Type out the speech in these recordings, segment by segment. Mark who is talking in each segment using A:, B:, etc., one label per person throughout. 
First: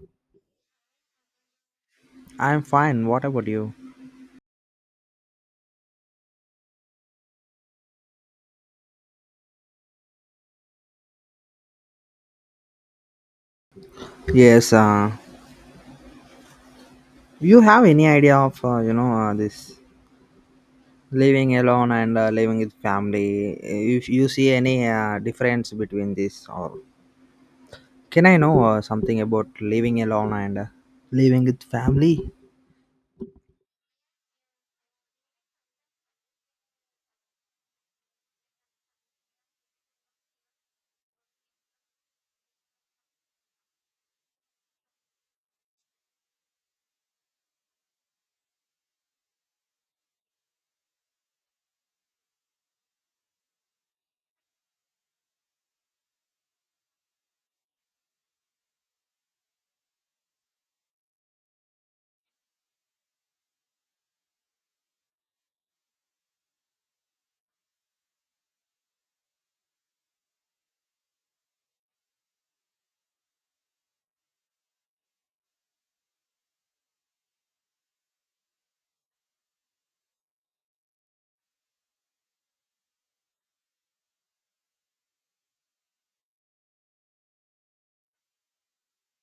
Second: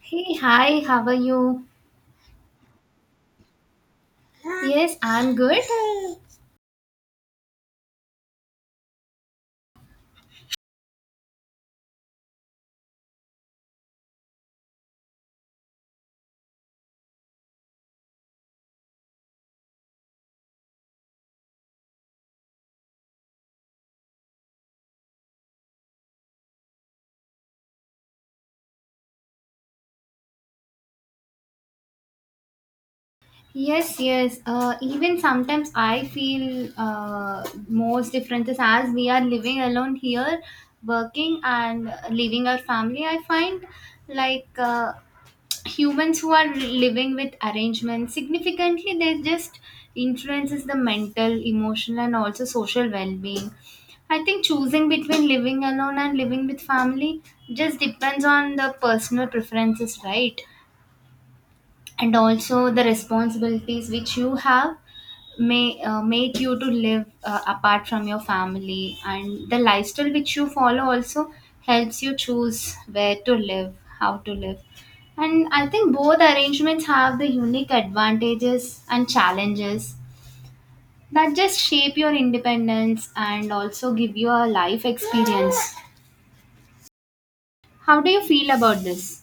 A: Hey, hi, how are you?
B: I'm fine. What about you?
A: Yes, I'm good.
B: Yes. You have any idea of this living alone and living with family? If you see any difference between this, or can I know something about living alone and living with family?
A: Yes, yes. Even sometimes I feel most differences as we are living alone here, working and leaving our family. I find like uh, humans who are living with arrangements significantly they just influences the mental emotional and also social well-being. I think choosing between living alone and living with family just depends on the personal preferences, right? And also the responsibilities which you have may make you to live apart from your family, and the lifestyle which you follow also helps you choose where to live, how to live. And I think both arrangements have the unique advantages and challenges that just shape your independence and also give you a life experience. How do you feel about this?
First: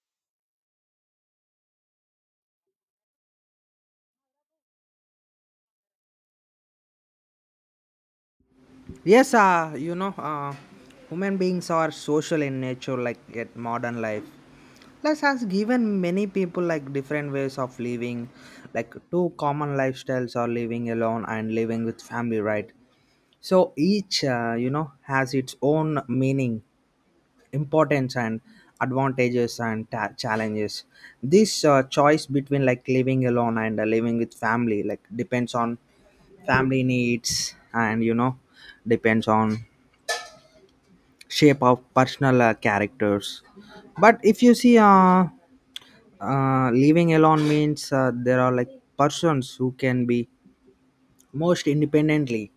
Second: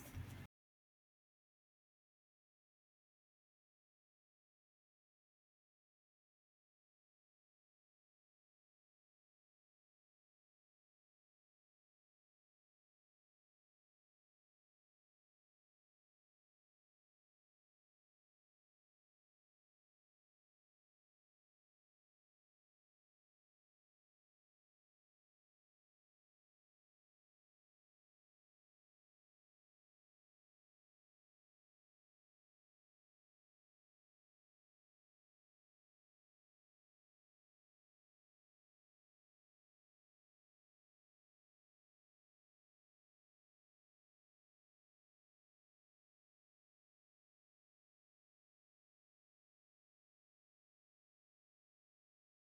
B: Yes. Human beings are social in nature, like at modern life. Life has given many people like different ways of living, like two common lifestyles are living alone and living with family, right? So each, has its own meaning, importance, and advantages and challenges. This choice between like living alone and living with family like depends on family needs and you know depends on shape of personal characters. But if you see, living alone means there are like persons who can be most independently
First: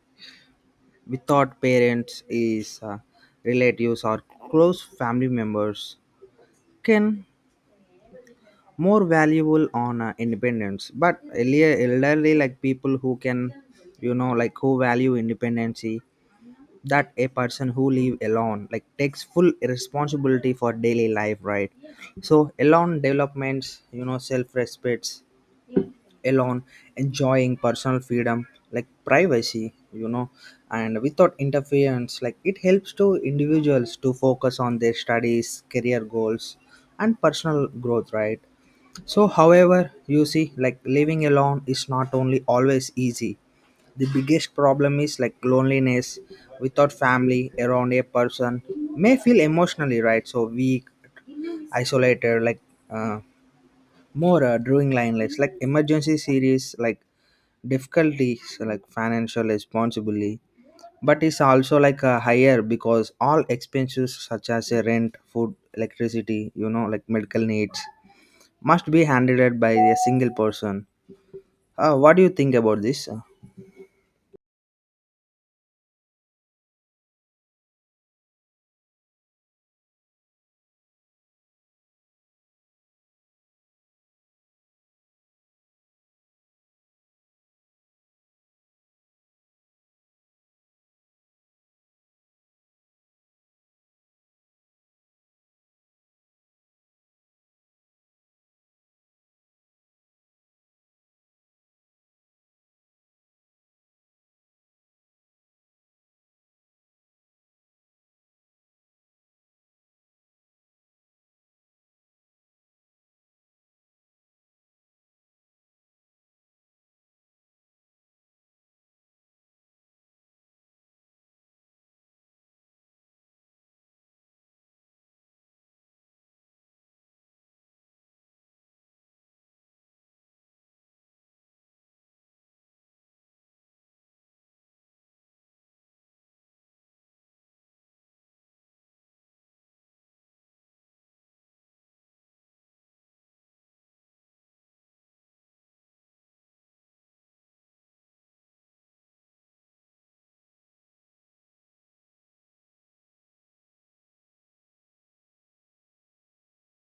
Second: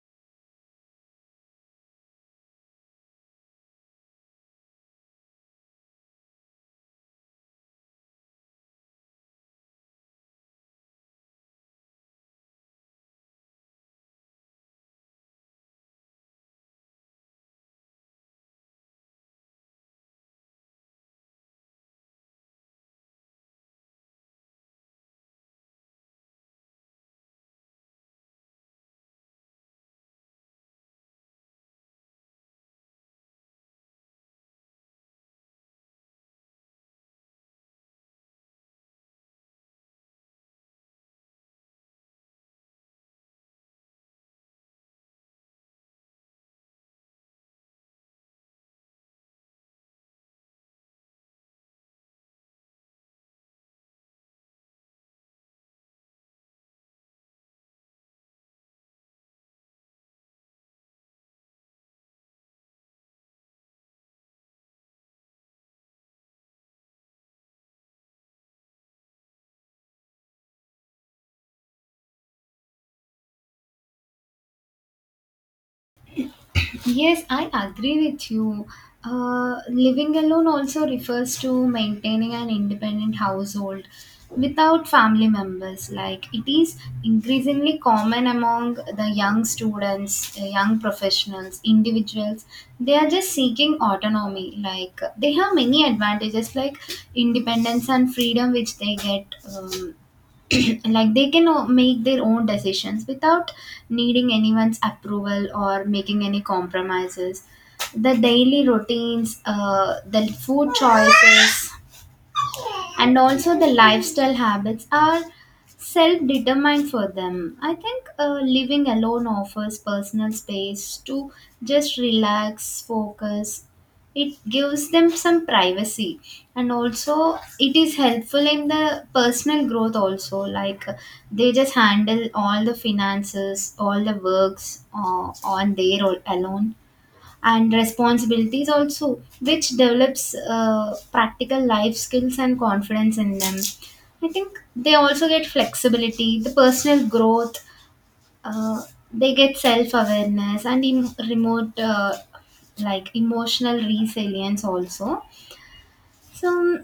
B: without parents is relatives or close family members can more valuable on independence but earlier elderly like people who can you know like who value independency that a person who live alone like takes full responsibility for daily life, right? So alone developments you know self respects alone enjoying personal freedom like privacy you know and without interference like it helps to individuals to focus on their studies career goals and personal growth, right? So however you see like living alone is not only always easy, the biggest problem is like loneliness without family around a person may feel emotionally right so weak isolated like uh, more drawing line like emergency series like difficulties like financial responsibility, but it's also like a higher because all expenses such as rent food electricity you know like medical needs must be handled by a single person. What do you think about this?
A: Yes, I agree with you. Living alone also refers to maintaining an independent household without family members. Like it is increasingly common among the young students, young professionals, individuals. They are just seeking autonomy. Like they have many advantages, like independence and freedom, which they get. Um, like they can make their own decisions without needing anyone's approval or making any compromises. The daily routines, the food choices and also the lifestyle habits are self determined for them. I think living alone offers personal space to just relax, focus. It gives them some privacy, and also it is helpful in the personal growth also, like they just handle all the finances, all the works, on their own alone, and responsibilities also, which develops practical life skills and confidence in them. I think they also get flexibility, the personal growth. uh, they get self-awareness and remote like emotional resilience also. So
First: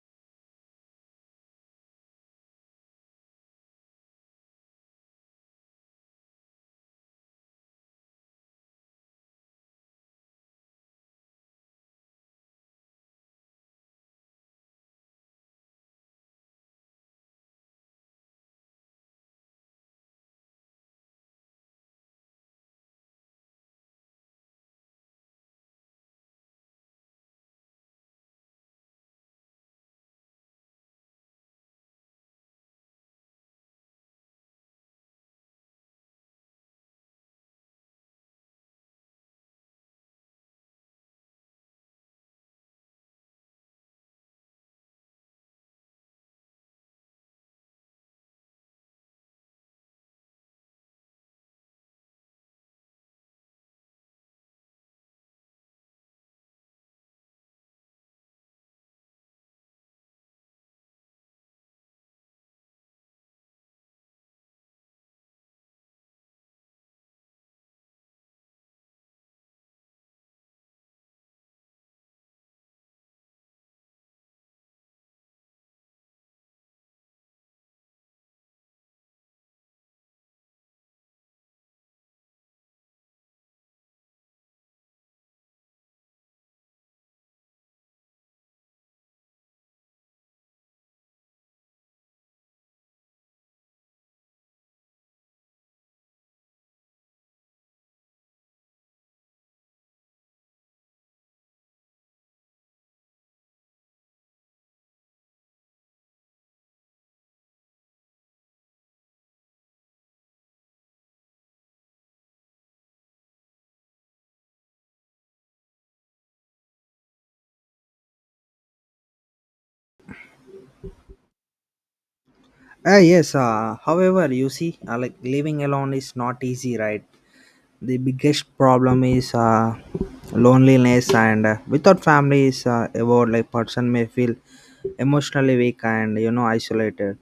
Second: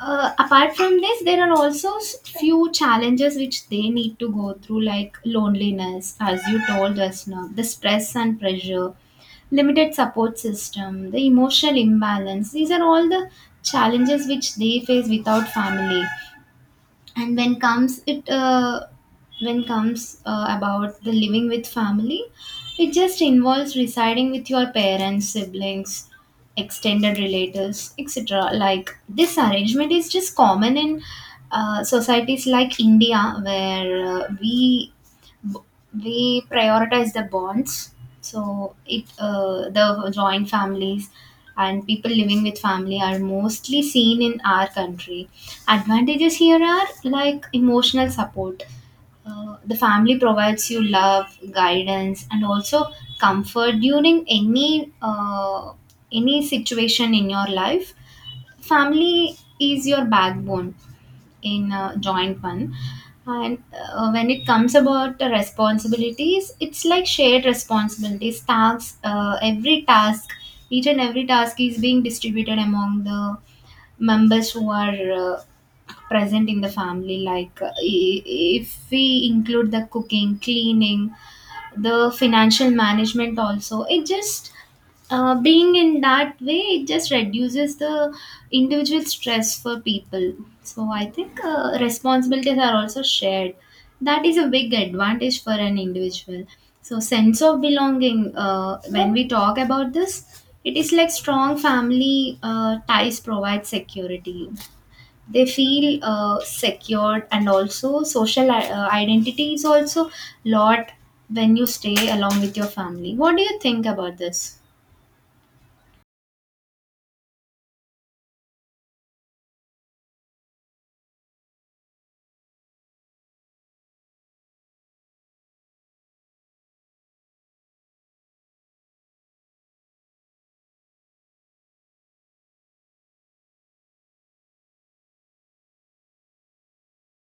A: apart from this, there are also few challenges which they need to go through, like loneliness, as you told us now, the stress and pressure, limited support system, the emotional imbalance. These are all the challenges which they face without family. And when comes it When comes about the living with family, it just involves residing with your parents, siblings, extended relatives, etc. Like this arrangement is just common in societies like India, where we prioritize the bonds. So it the joint families and people living with family are mostly seen in our country. Advantages here are like emotional support. The family provides you love, guidance, and also comfort during any situation in your life. Family is your backbone in a joint one. And when it comes about the responsibilities, it's like shared responsibilities, tasks. Every task Each and every task is being distributed among the members who are present in the family. Like if we include the cooking, cleaning, the financial management also, it just being in that way, it just reduces the individual stress for people. So I think responsibilities are also shared. That is a big advantage for an individual. So sense of belonging, when we talk about this, it is like strong family ties provide security. They feel secured, and also social identity is also lot when you stay along with your family. What do you think about this?
B: Yes however you see like living alone is not easy, right? The biggest problem is loneliness and without family is about like person may feel emotionally weak and you know isolated.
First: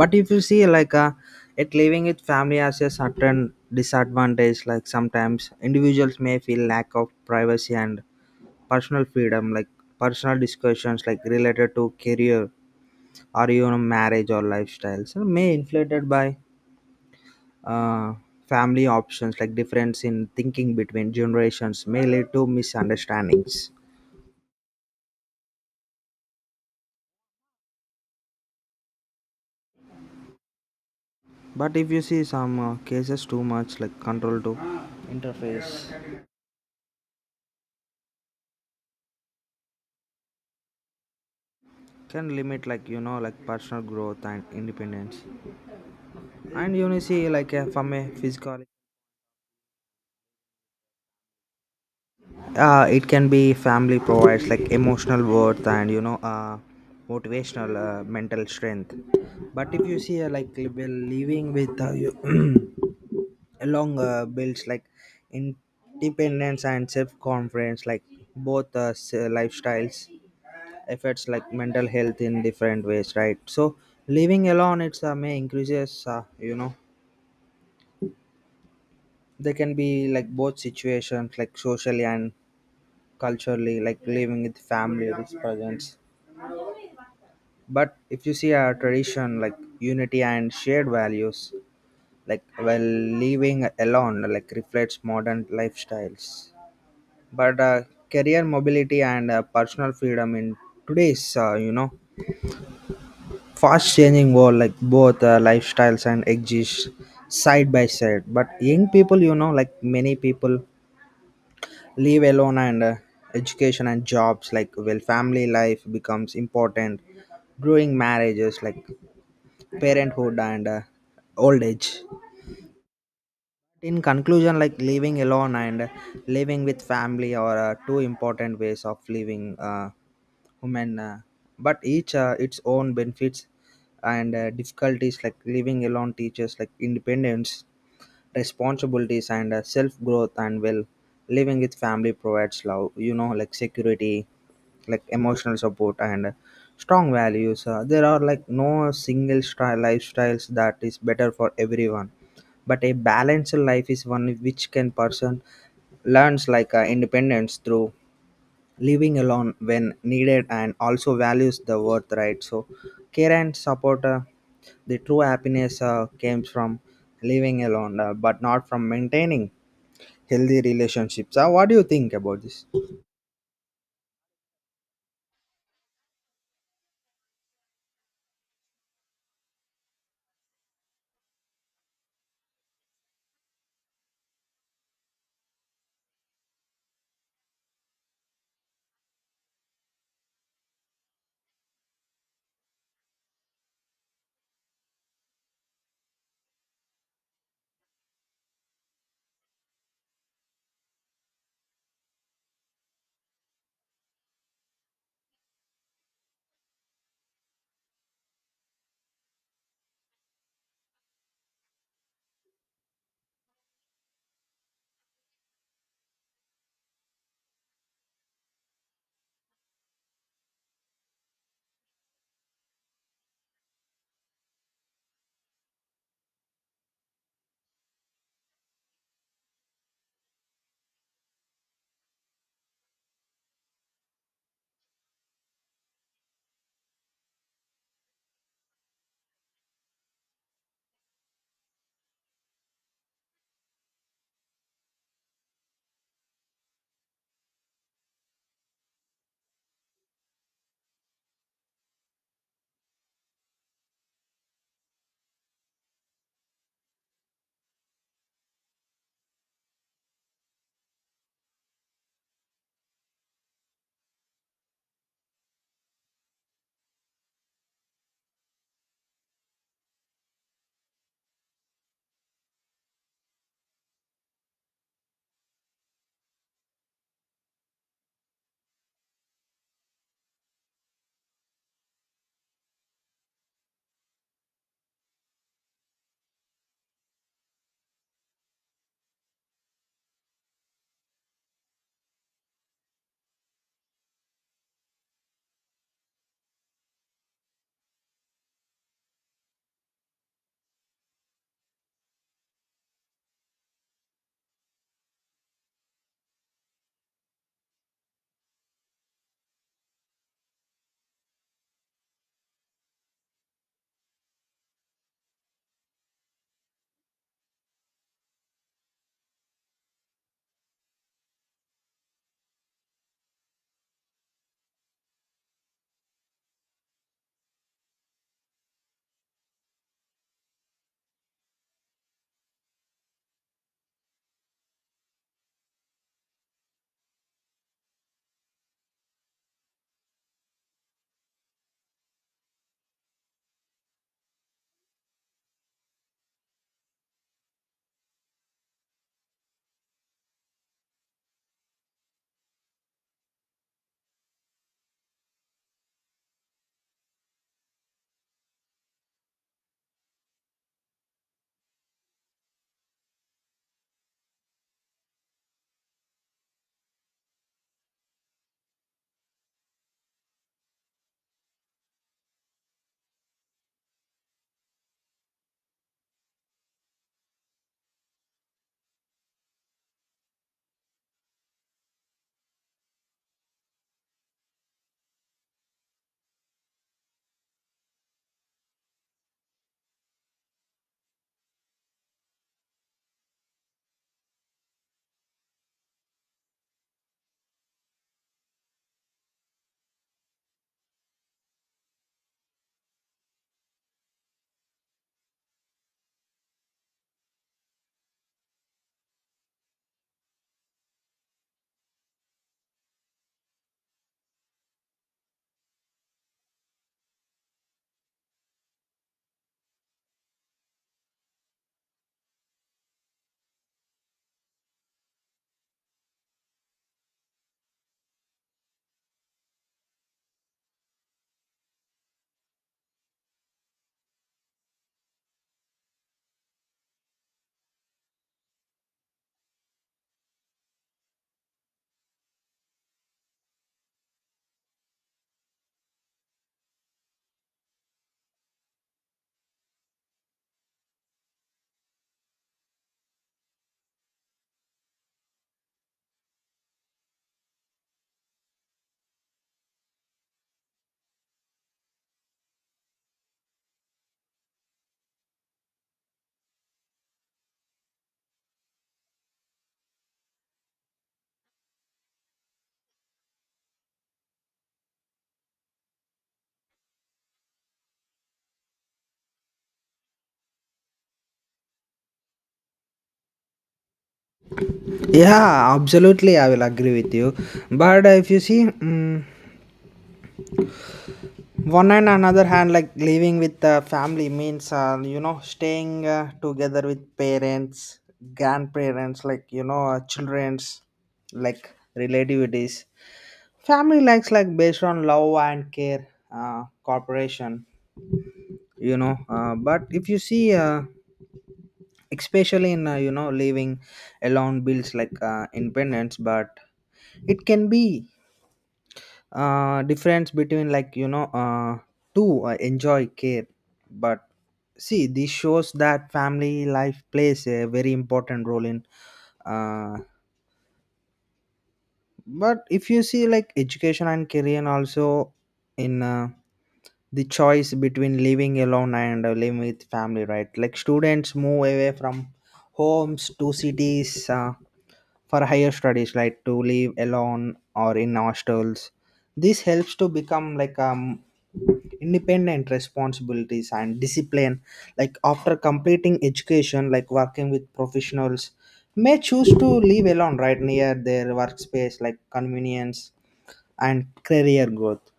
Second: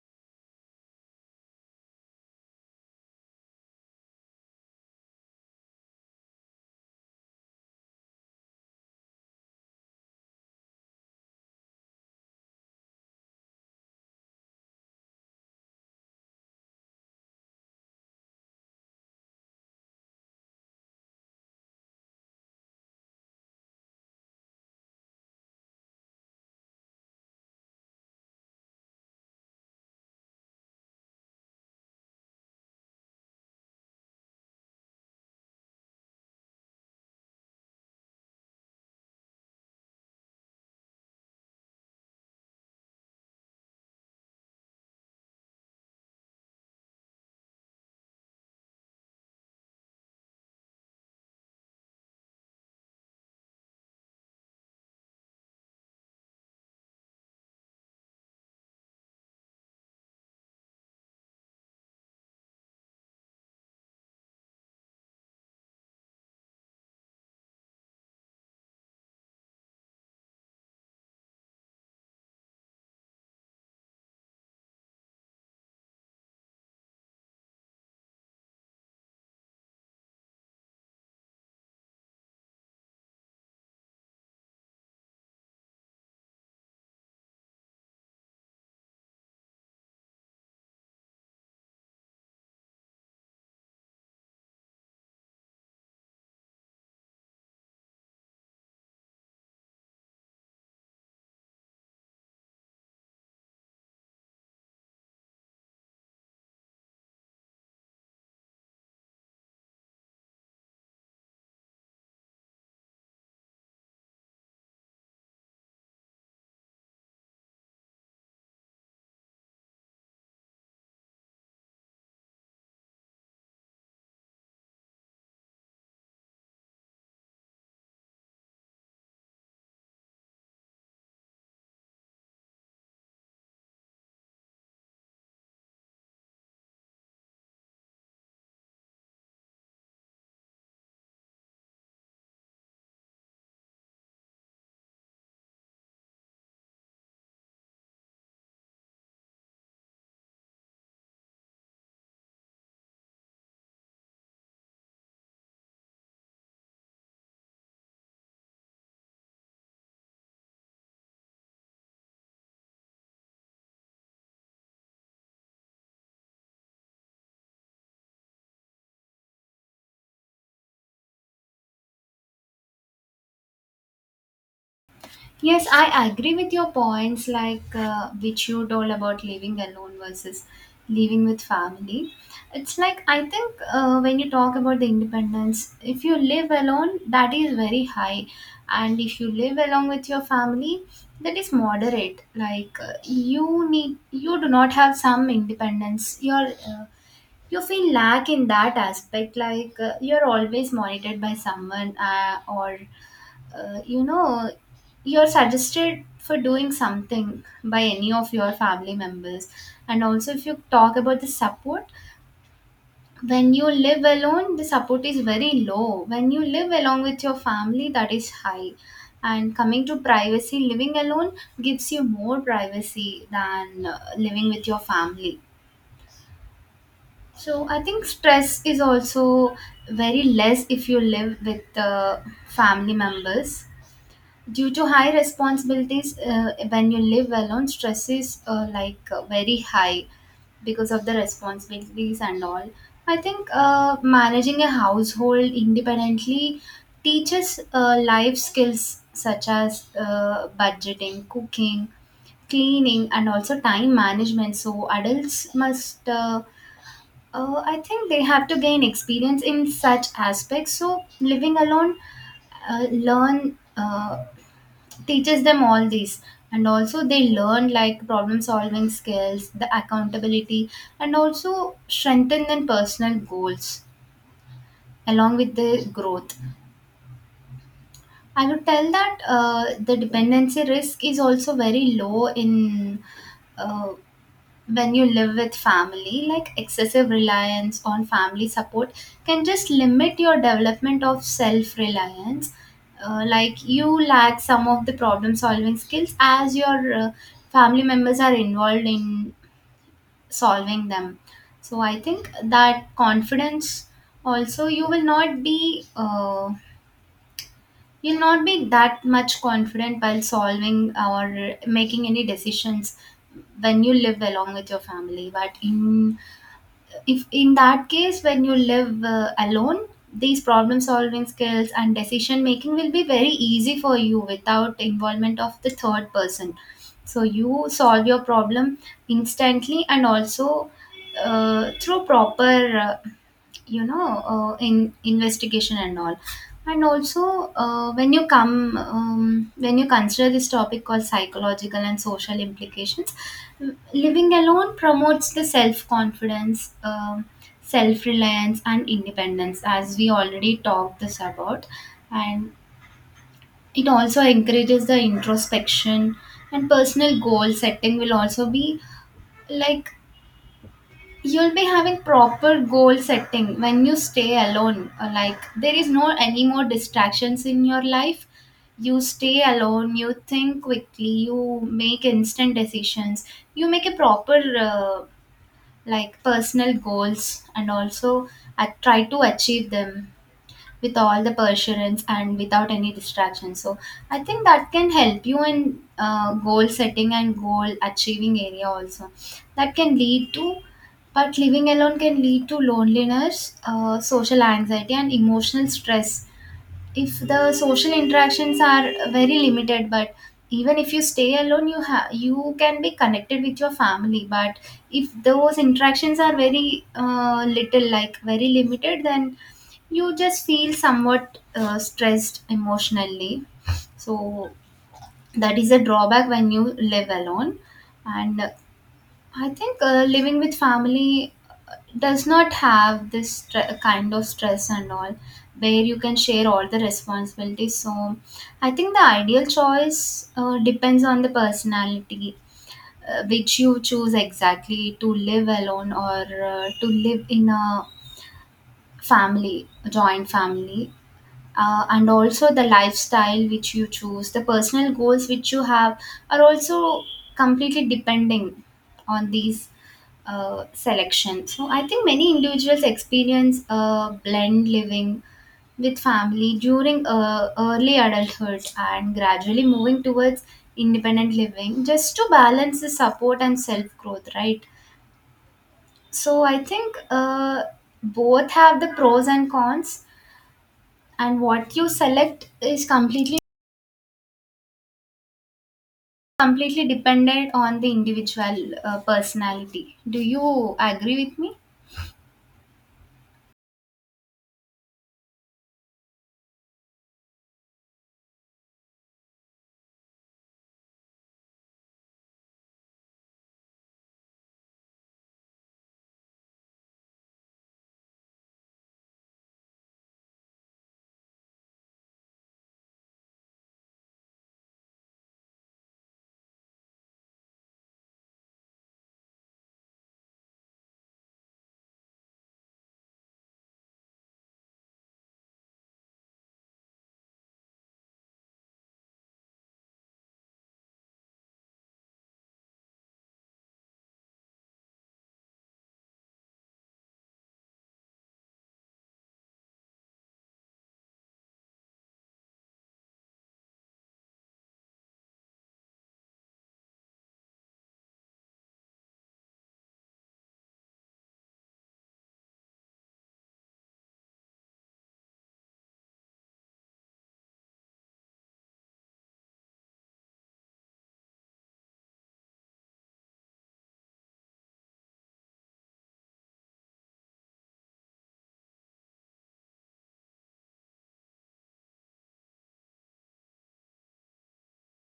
B: But if you see like it living with family has a certain disadvantage like sometimes individuals may feel lack of privacy and personal freedom like personal discussions like related to career or you know marriage or lifestyles may inflated by uh, family options like difference in thinking between generations may lead to misunderstandings. But if you see some cases too much like control to interface can limit like you know like personal growth and independence. And you know see like from a physical it can be family provides like emotional worth and you know motivational mental strength. But if you see like well, living with you along builds like independence and self-confidence like both lifestyles affects like mental health in different ways, right? So living alone it's may increases you know there can be like both situations like socially and culturally like living with family with presence. But if you see our tradition like unity and shared values like while living alone like reflects modern lifestyles, but career mobility and personal freedom in today's fast changing world like both lifestyles and exist side by side. But young people you know like many people live alone and education and jobs like well family life becomes important growing marriages like parenthood and old age. In conclusion, like living alone and living with family are two important ways of living, women but each its own benefits and difficulties like living alone teaches like independence responsibilities and self growth. And well living with family provides love you know like security like emotional support and strong values. There are like no single style lifestyles that is better for everyone, but a balanced life is one which can person learns like independence through living alone when needed and also values the worth, right? So care and support, the true happiness comes from living alone, but not from maintaining healthy relationships. What do you think about this?
A: Yes, I agree with your points, like which you told about living alone versus living with family. It's like I think when you talk about the independence, if you live alone, that is very high, and if you live along with your family, that is moderate. Like you do not have some independence. You feel lack in that aspect, like you're always monitored by someone or uh, you know, you're suggested for doing something by any of your family members. And also, if you talk about the support, when you live alone, the support is very low. When you live along with your family, that is high. And coming to privacy, living alone gives you more privacy than living with your family. So I think stress is also very less if you live with family members. Due to high responsibilities, when you live alone, stress is very high because of the responsibilities and all. I think managing a household independently teaches life skills such as budgeting, cooking, cleaning, and also time management. So, adults must, I think, they have to gain experience in such aspects. So, living alone, learn. Teaches them all these, and also they learn like problem solving skills, the accountability, and also strengthen their personal goals along with the growth. I would tell that the dependency risk is also very low in uh, when you live with family, like excessive reliance on family support can just limit your development of self reliance. Like you lack some of the problem solving skills as your family members are involved in solving them. So I think that confidence also, you will not be you'll not be that much confident while solving or making any decisions when you live along with your family. But in if in that case, when you live alone, these problem solving skills and decision making will be very easy for you without involvement of the third person. So you solve your problem instantly, and also through proper in investigation and all. And also when you come when you consider this topic called psychological and social implications, living alone promotes the self confidence, self reliance, and independence, as we already talked this about. And it also encourages the introspection, and personal goal setting will also be like you'll be having proper goal setting when you stay alone. Like there is no any more distractions in your life. You stay alone, you think quickly, you make instant decisions. You make a proper uh, like personal goals, and also try to achieve them with all the perseverance and without any distraction. So I think that can help you in goal setting and goal achieving area also. That can lead to, but living alone can lead to loneliness, social anxiety, and emotional stress if the social interactions are very limited. But even if you stay alone, you can be connected with your family. But if those interactions are very little, like very limited, then you just feel somewhat stressed emotionally. So that is a drawback when you live alone. And I think living with family does not have this kind of stress and all, where you can share all the responsibilities. So, I think the ideal choice depends on the personality, which you choose exactly to live alone or to live in a family, a joint family. And also the lifestyle which you choose, the personal goals which you have, are also completely depending on these selection. So I think many individuals experience a blend living with family during early adulthood and gradually moving towards independent living just to balance the support and self growth, right? So I think both have the pros and cons, and what you select is completely dependent on the individual personality. Do you agree with me?
B: Yeah, absolutely, I will agree with you. But if you see, mm, one and another hand, like living with the family means, you know, staying together with parents, grandparents, like, you know, children's, like relativities. Family likes like based on love and care, cooperation, you know. But if you see, especially in, you know, living alone builds like independence, but it can be difference between like you know to enjoy care. But see this shows that family life plays a very important role in uh but if you see like education and career also in the choice between living alone and living with family, right? Like students move away from homes to cities for higher studies like to live alone or in hostels. This helps to become like independent responsibilities and discipline like after completing education like working with professionals may choose to live alone right near their workspace like convenience and career growth.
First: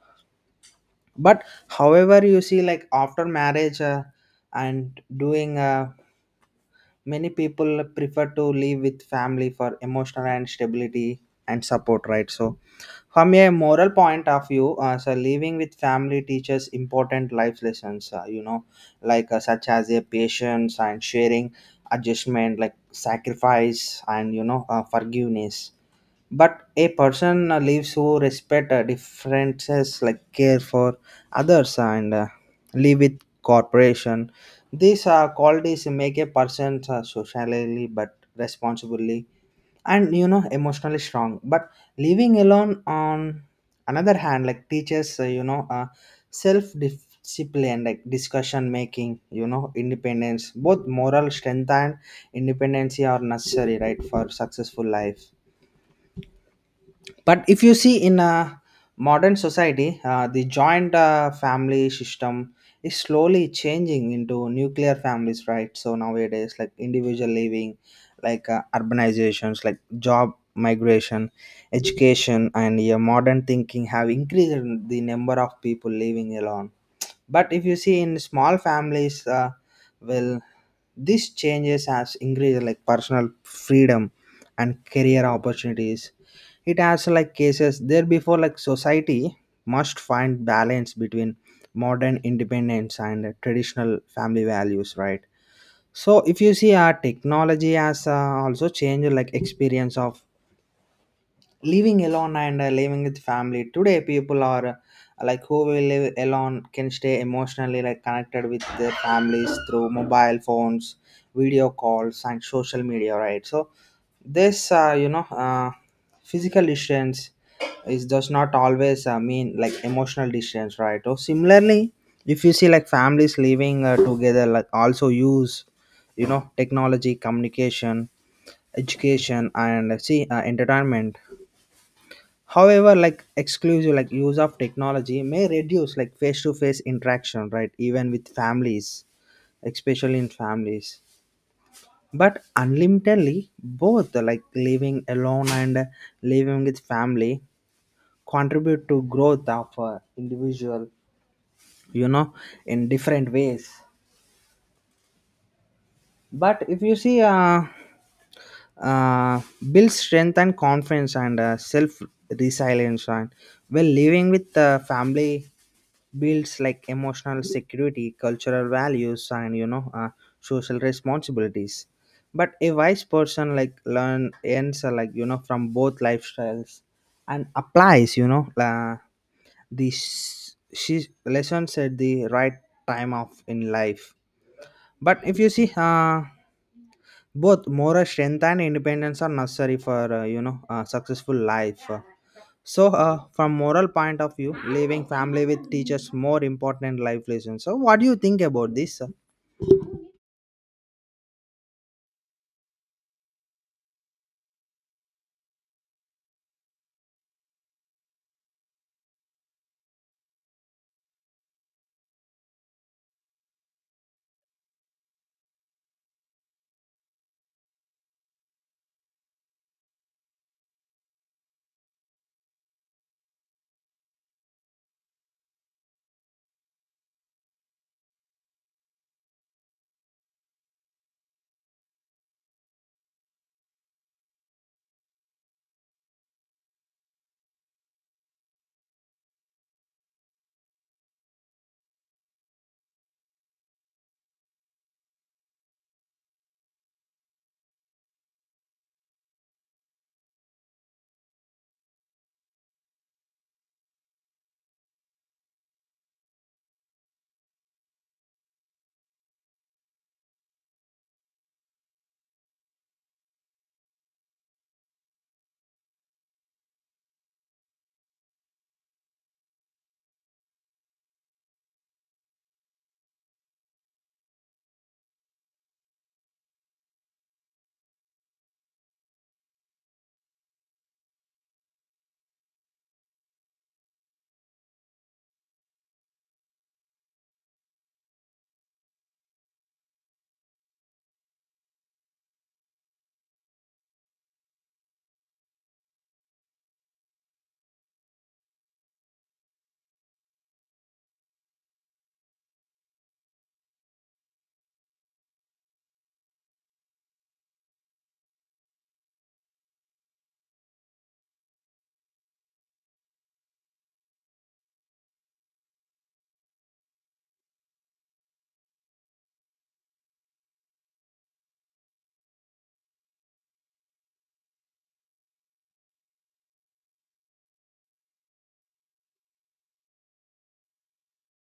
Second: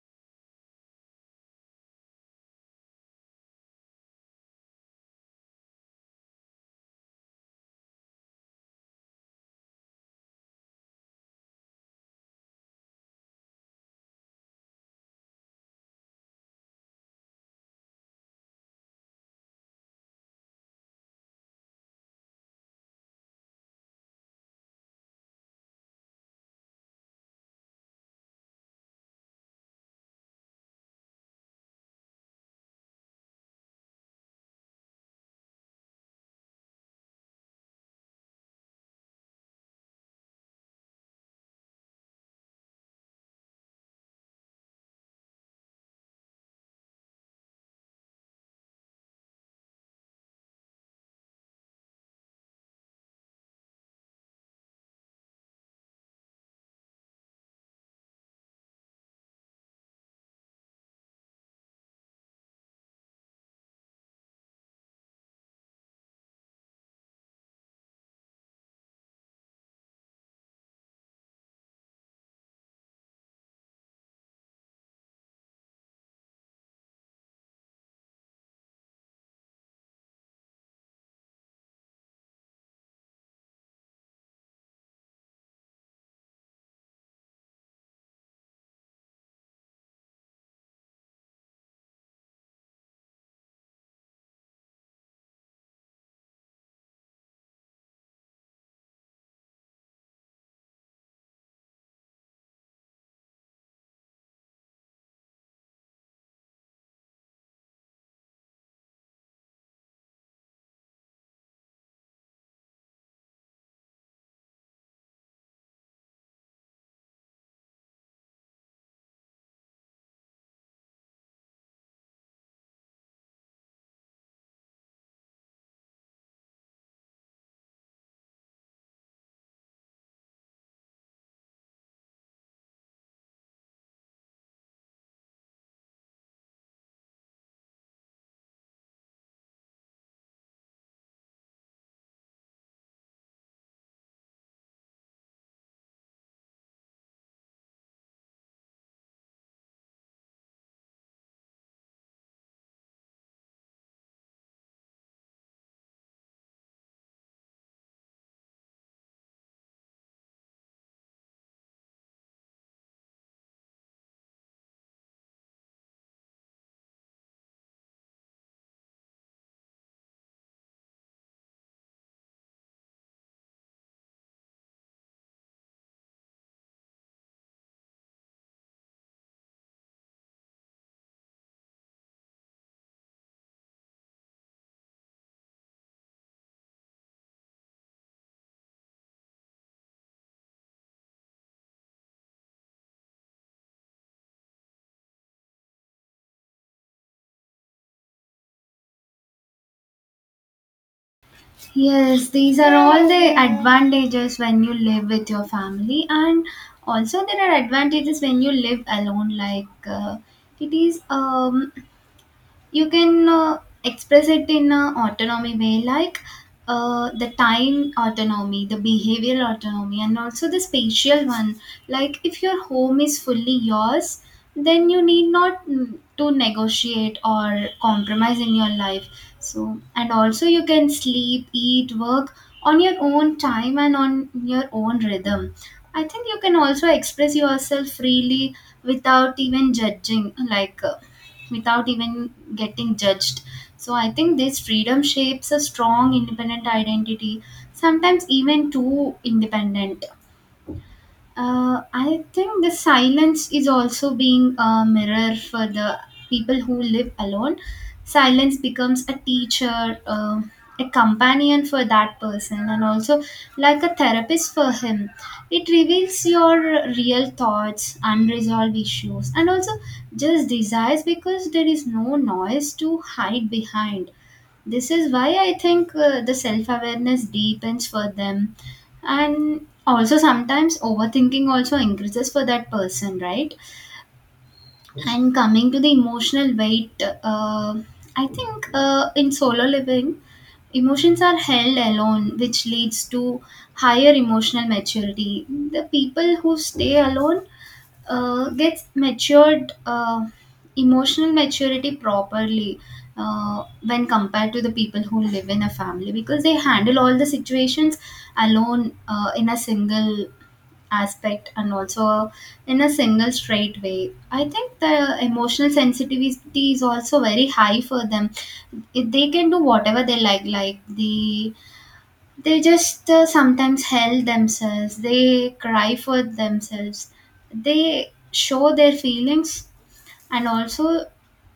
B: But however you see like after marriage, and doing, many people prefer to live with family for emotional and stability and support, right? So from a moral point of view, so living with family teaches important life lessons, you know, like such as a patience and sharing adjustment like sacrifice and you know forgiveness. But a person lives who respect differences like care for others and live with cooperation. These qualities make a person socially but responsibly and you know emotionally strong. But living alone on another hand like teaches self discipline like discussion making you know independence. Both moral strength and independency are necessary, right, for successful life. But if you see in a modern society, the joint family system is slowly changing into nuclear families, right? So nowadays like individual living like urbanizations like job migration education and yeah, modern thinking have increased the number of people living alone. But if you see in small families, well these changes has increased like personal freedom and career opportunities. It has like cases there before like society must find balance between modern independence and traditional family values, right? So if you see our technology has also changed like experience of living alone and living with family. Today people are like who will live alone can stay emotionally like connected with their families through mobile phones video calls and social media, right? So this physical distance is does not always mean like emotional distance, right? Or similarly, if you see like families living together like also use you know technology communication education and see entertainment. However, like exclusive like use of technology may reduce like face to face interaction, right, even with families, especially in families. But unlimitedly both like living alone and living with family contribute to growth of individual you know in different ways. But if you see uh, build strength and confidence and self resilience and well living with the family builds like emotional security cultural values and you know social responsibilities. But a wise person like learn ends like you know from both lifestyles and applies you know these she lessons at the right time of in life. But if you see, both moral strength and independence are necessary for a successful life. So from moral point of view leaving family with teachers more important life lessons. So what do you think about this, sir?
A: Yes, these are all the advantages when you live with your family, and also there are advantages when you live alone. Like it is you can express it in a autonomy way, like the time autonomy, the behavioral autonomy, and also the spatial one. Like if your home is fully yours, then you need not, to negotiate or compromise in your life. So and also you can sleep, eat, work on your own time and on your own rhythm. I think you can also express yourself freely without even judging, like without even getting judged. So I think this freedom shapes a strong independent identity, sometimes even too independent. I think the silence is also being a mirror for the people who live alone. Silence becomes a teacher, a companion for that person, and also like a therapist for him. It reveals your real thoughts, unresolved issues, and also just desires because there is no noise to hide behind. This is why I think the self awareness deepens for them, and also sometimes overthinking also increases for that person, right? And coming to the emotional weight, I think in solo living, emotions are held alone, which leads to higher emotional maturity. The people who stay alone gets matured emotional maturity properly when compared to the people who live in a family, because they handle all the situations alone in a single aspect, and also in a single straight way. I think the emotional sensitivity is also very high for them. They can do whatever they like. Like they just sometimes help themselves, they cry for themselves, they show their feelings. And also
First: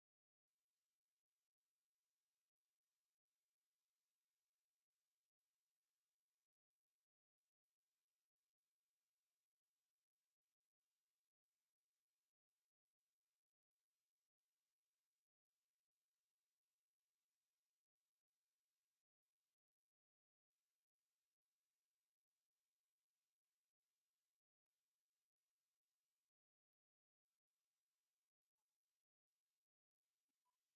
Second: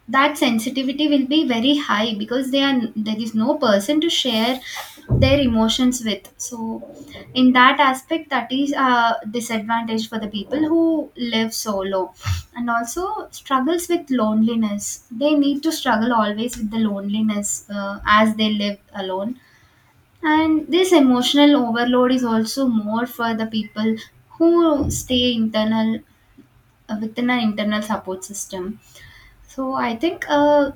A: that sensitivity will be very high because they are there is no person to share their emotions with. So in that aspect, that is a disadvantage for the people who live solo. And also struggles with loneliness, they need to struggle always with the loneliness as they live alone. And this emotional overload is also more for the people who stay internal within an internal support system. So I think,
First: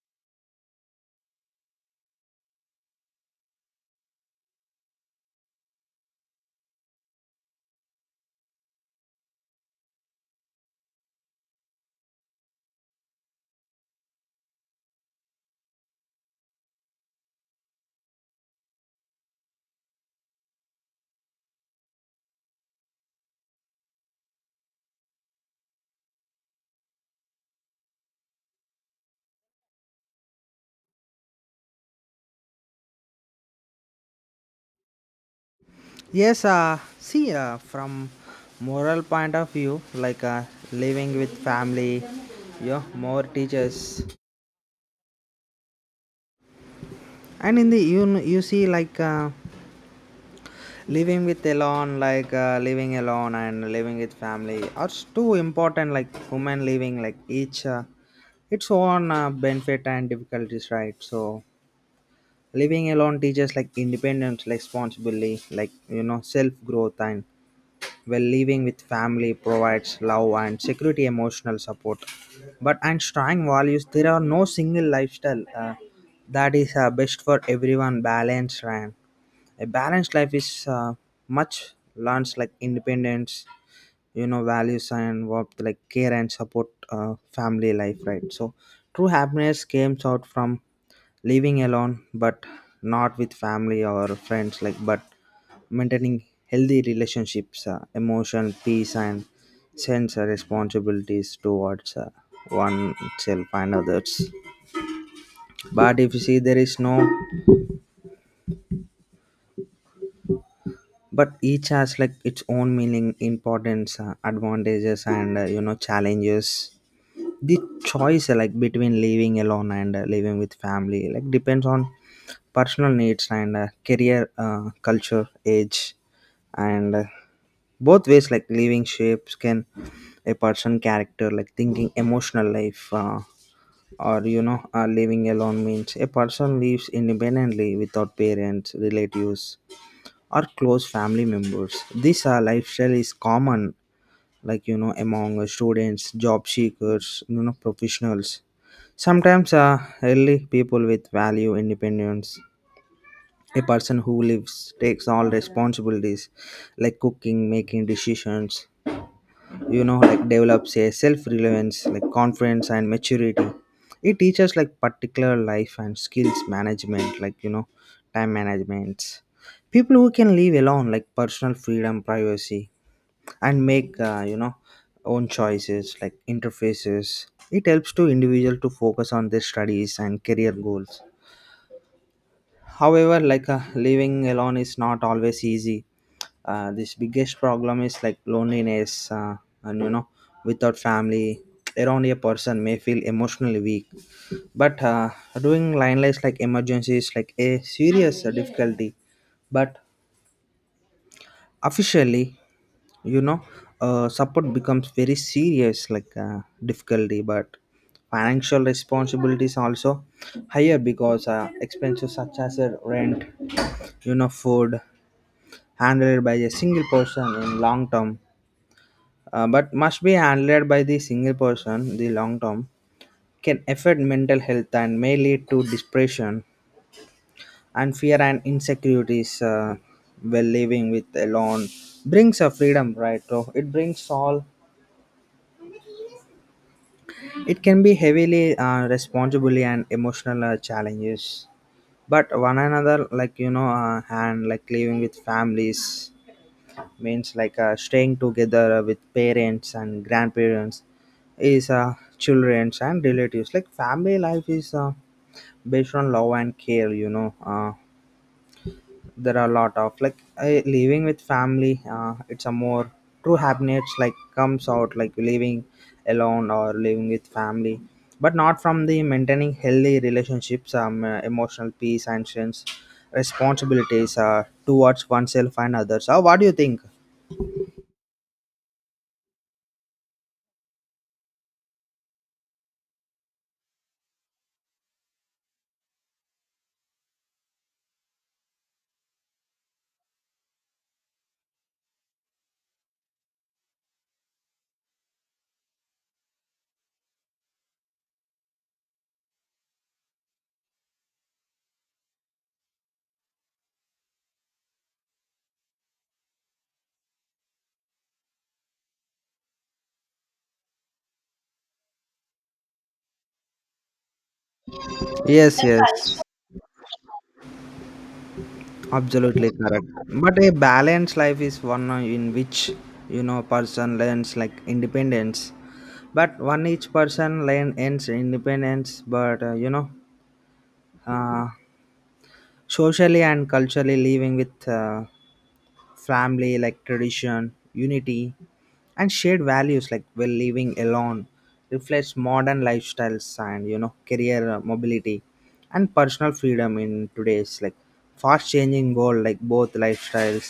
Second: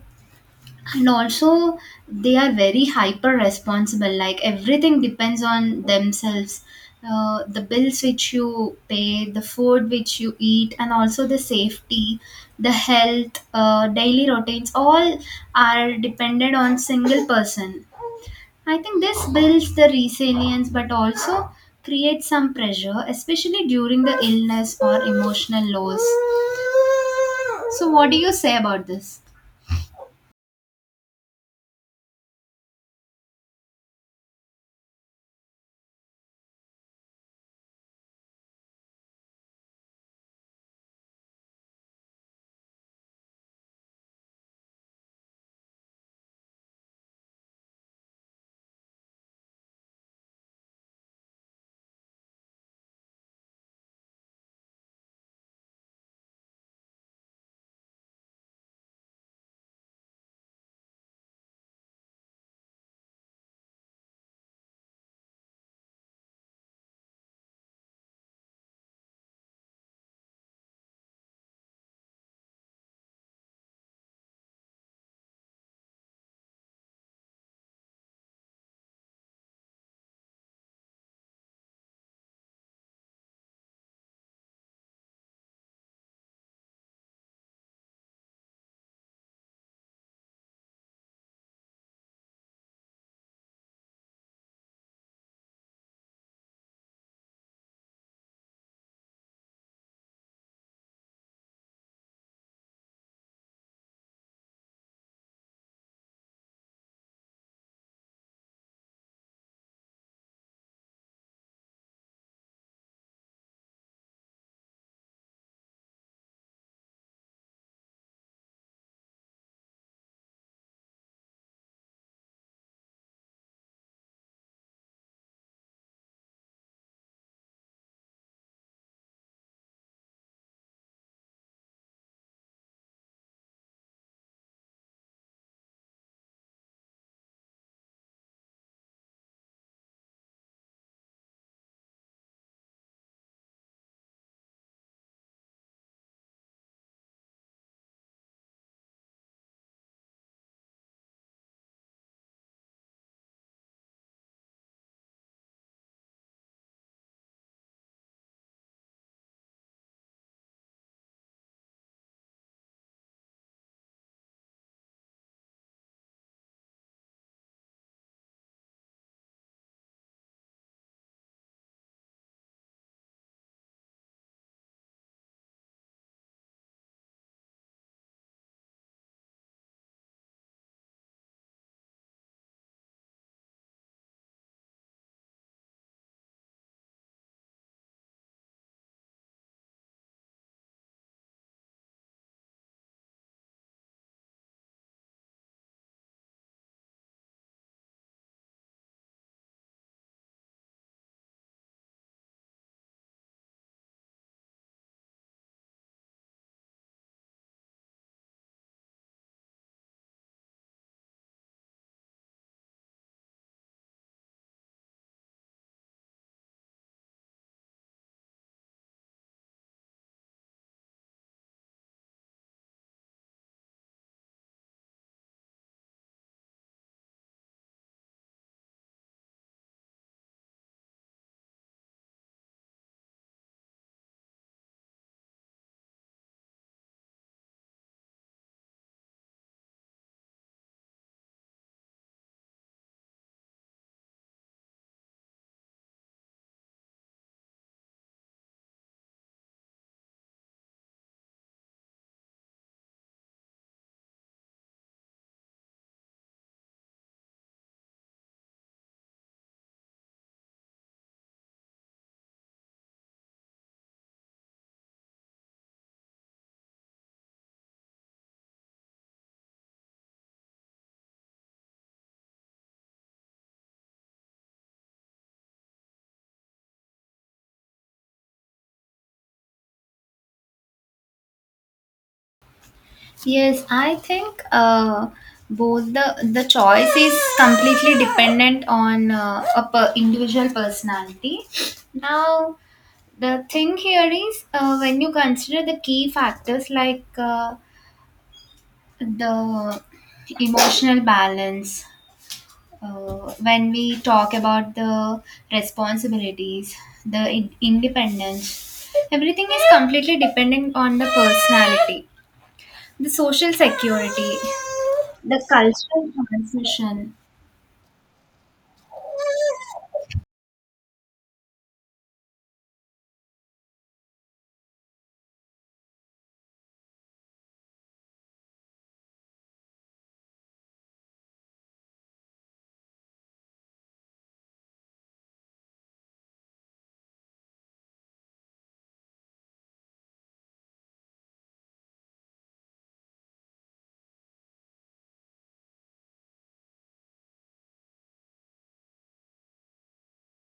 A: and also they are very hyper responsible. Like everything depends on themselves. The bills which you pay, the food which you eat, and also the safety, the health, daily routines, all are dependent on single person. I think this builds the resilience but also creates some pressure, especially during the illness or emotional lows. So, what do you say about this?
B: Yes, see, from moral point of view like living with family you know, more teachers and in the you, you see like living with alone like living alone and living with family are too important like women living like each its own benefit and difficulties, right? So living alone teaches like independence like responsibility like you know self growth. And while living with family provides love and security, emotional support. But and strong values, there are no single lifestyle that is best for everyone. Balanced and a balanced life is much learns like independence you know values and what like care and support, uh, family life, right? So true happiness comes out from living alone but not with family or friends like but maintaining healthy relationships, emotional peace and sense of responsibilities towards oneself and others. But if you see there is no but each has like its own meaning importance, advantages and you know challenges. The choice, like between living alone and living with family like depends on personal needs and career culture age and, both ways like living shapes can a person character like thinking emotional life, or you know living alone means a person lives independently without parents relatives or close family members. This lifestyle is common like you know among students job seekers you know professionals. Sometimes, really, people with value independence, a person who lives, takes all responsibilities, like cooking, making decisions, you know, like develops a self reliance, like confidence and maturity. It teaches like particular life and skills management, like, you know, time management. People who can live alone, like personal freedom, privacy, and make own choices like interfaces it helps to individual to focus on their studies and career goals. However, like living alone is not always easy. This biggest problem is like loneliness, and you know without family around a person may feel emotionally weak. But doing line lights like emergency is like a serious difficulty, but officially you know support becomes very serious like difficulty. But financial responsibilities also higher because expenses such as rent you know food handled by a single person in long term, but must be handled by the single person the long term can affect mental health and may lead to depression and fear and insecurities, while living with alone brings a freedom, right? So it brings all it can be heavily responsibility and emotional challenges, but one another like you know and like living with families means like staying together with parents and grandparents is childrens and relatives. Like family life is based on love and care. You know. There are a lot of like I, living with family, it's a more true happiness like comes out like living alone or living with family but not from the maintaining healthy relationships, emotional peace and sense responsibilities towards oneself and others. What do you think?
A: Yes, I think both the choice is completely dependent on individual personality. Now, the thing here is when you consider the key factors like the emotional balance, when we talk about the responsibilities, the independence, everything is completely dependent on the personality, the social security, the
B: Yes,
A: cultural
B: yes,
A: transmission.
B: absolutely correct. But a balanced life is one in which you know person learns like independence. But one each person learn ends independence, but you know, uh, socially and culturally living with family like tradition unity and shared values like well living alone reflects modern lifestyles and you know career mobility and personal freedom in today's like fast changing world like both lifestyles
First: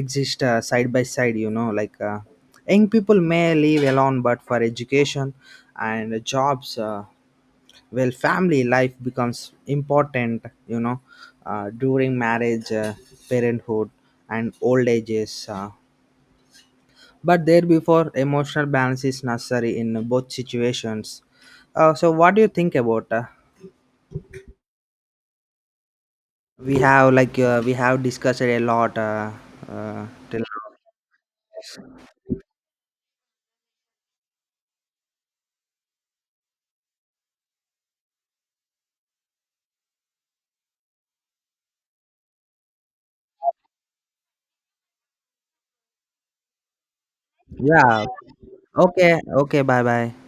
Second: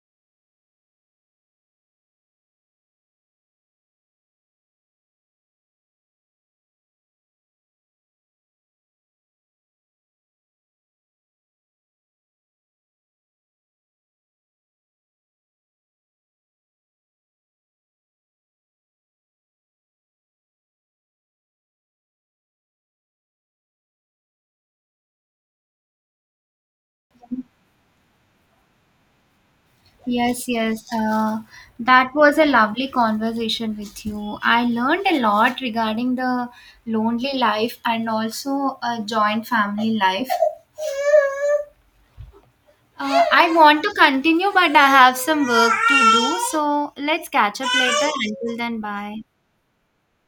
B: exist side by side, you know like young people may live alone but for education and jobs, well family life becomes important you know during marriage, parenthood and old ages, but there before emotional balance is necessary in both situations. So what do you think about, we have like we have discussed it a lot, till
A: Yes,
B: now.
A: yes. That was a lovely conversation with you. I learned a lot regarding the lonely life and also a joint family life. I want to continue, but I have some work to do. So let's catch up
B: Yeah.
A: later. Until then, bye.
B: Okay. Okay, bye bye.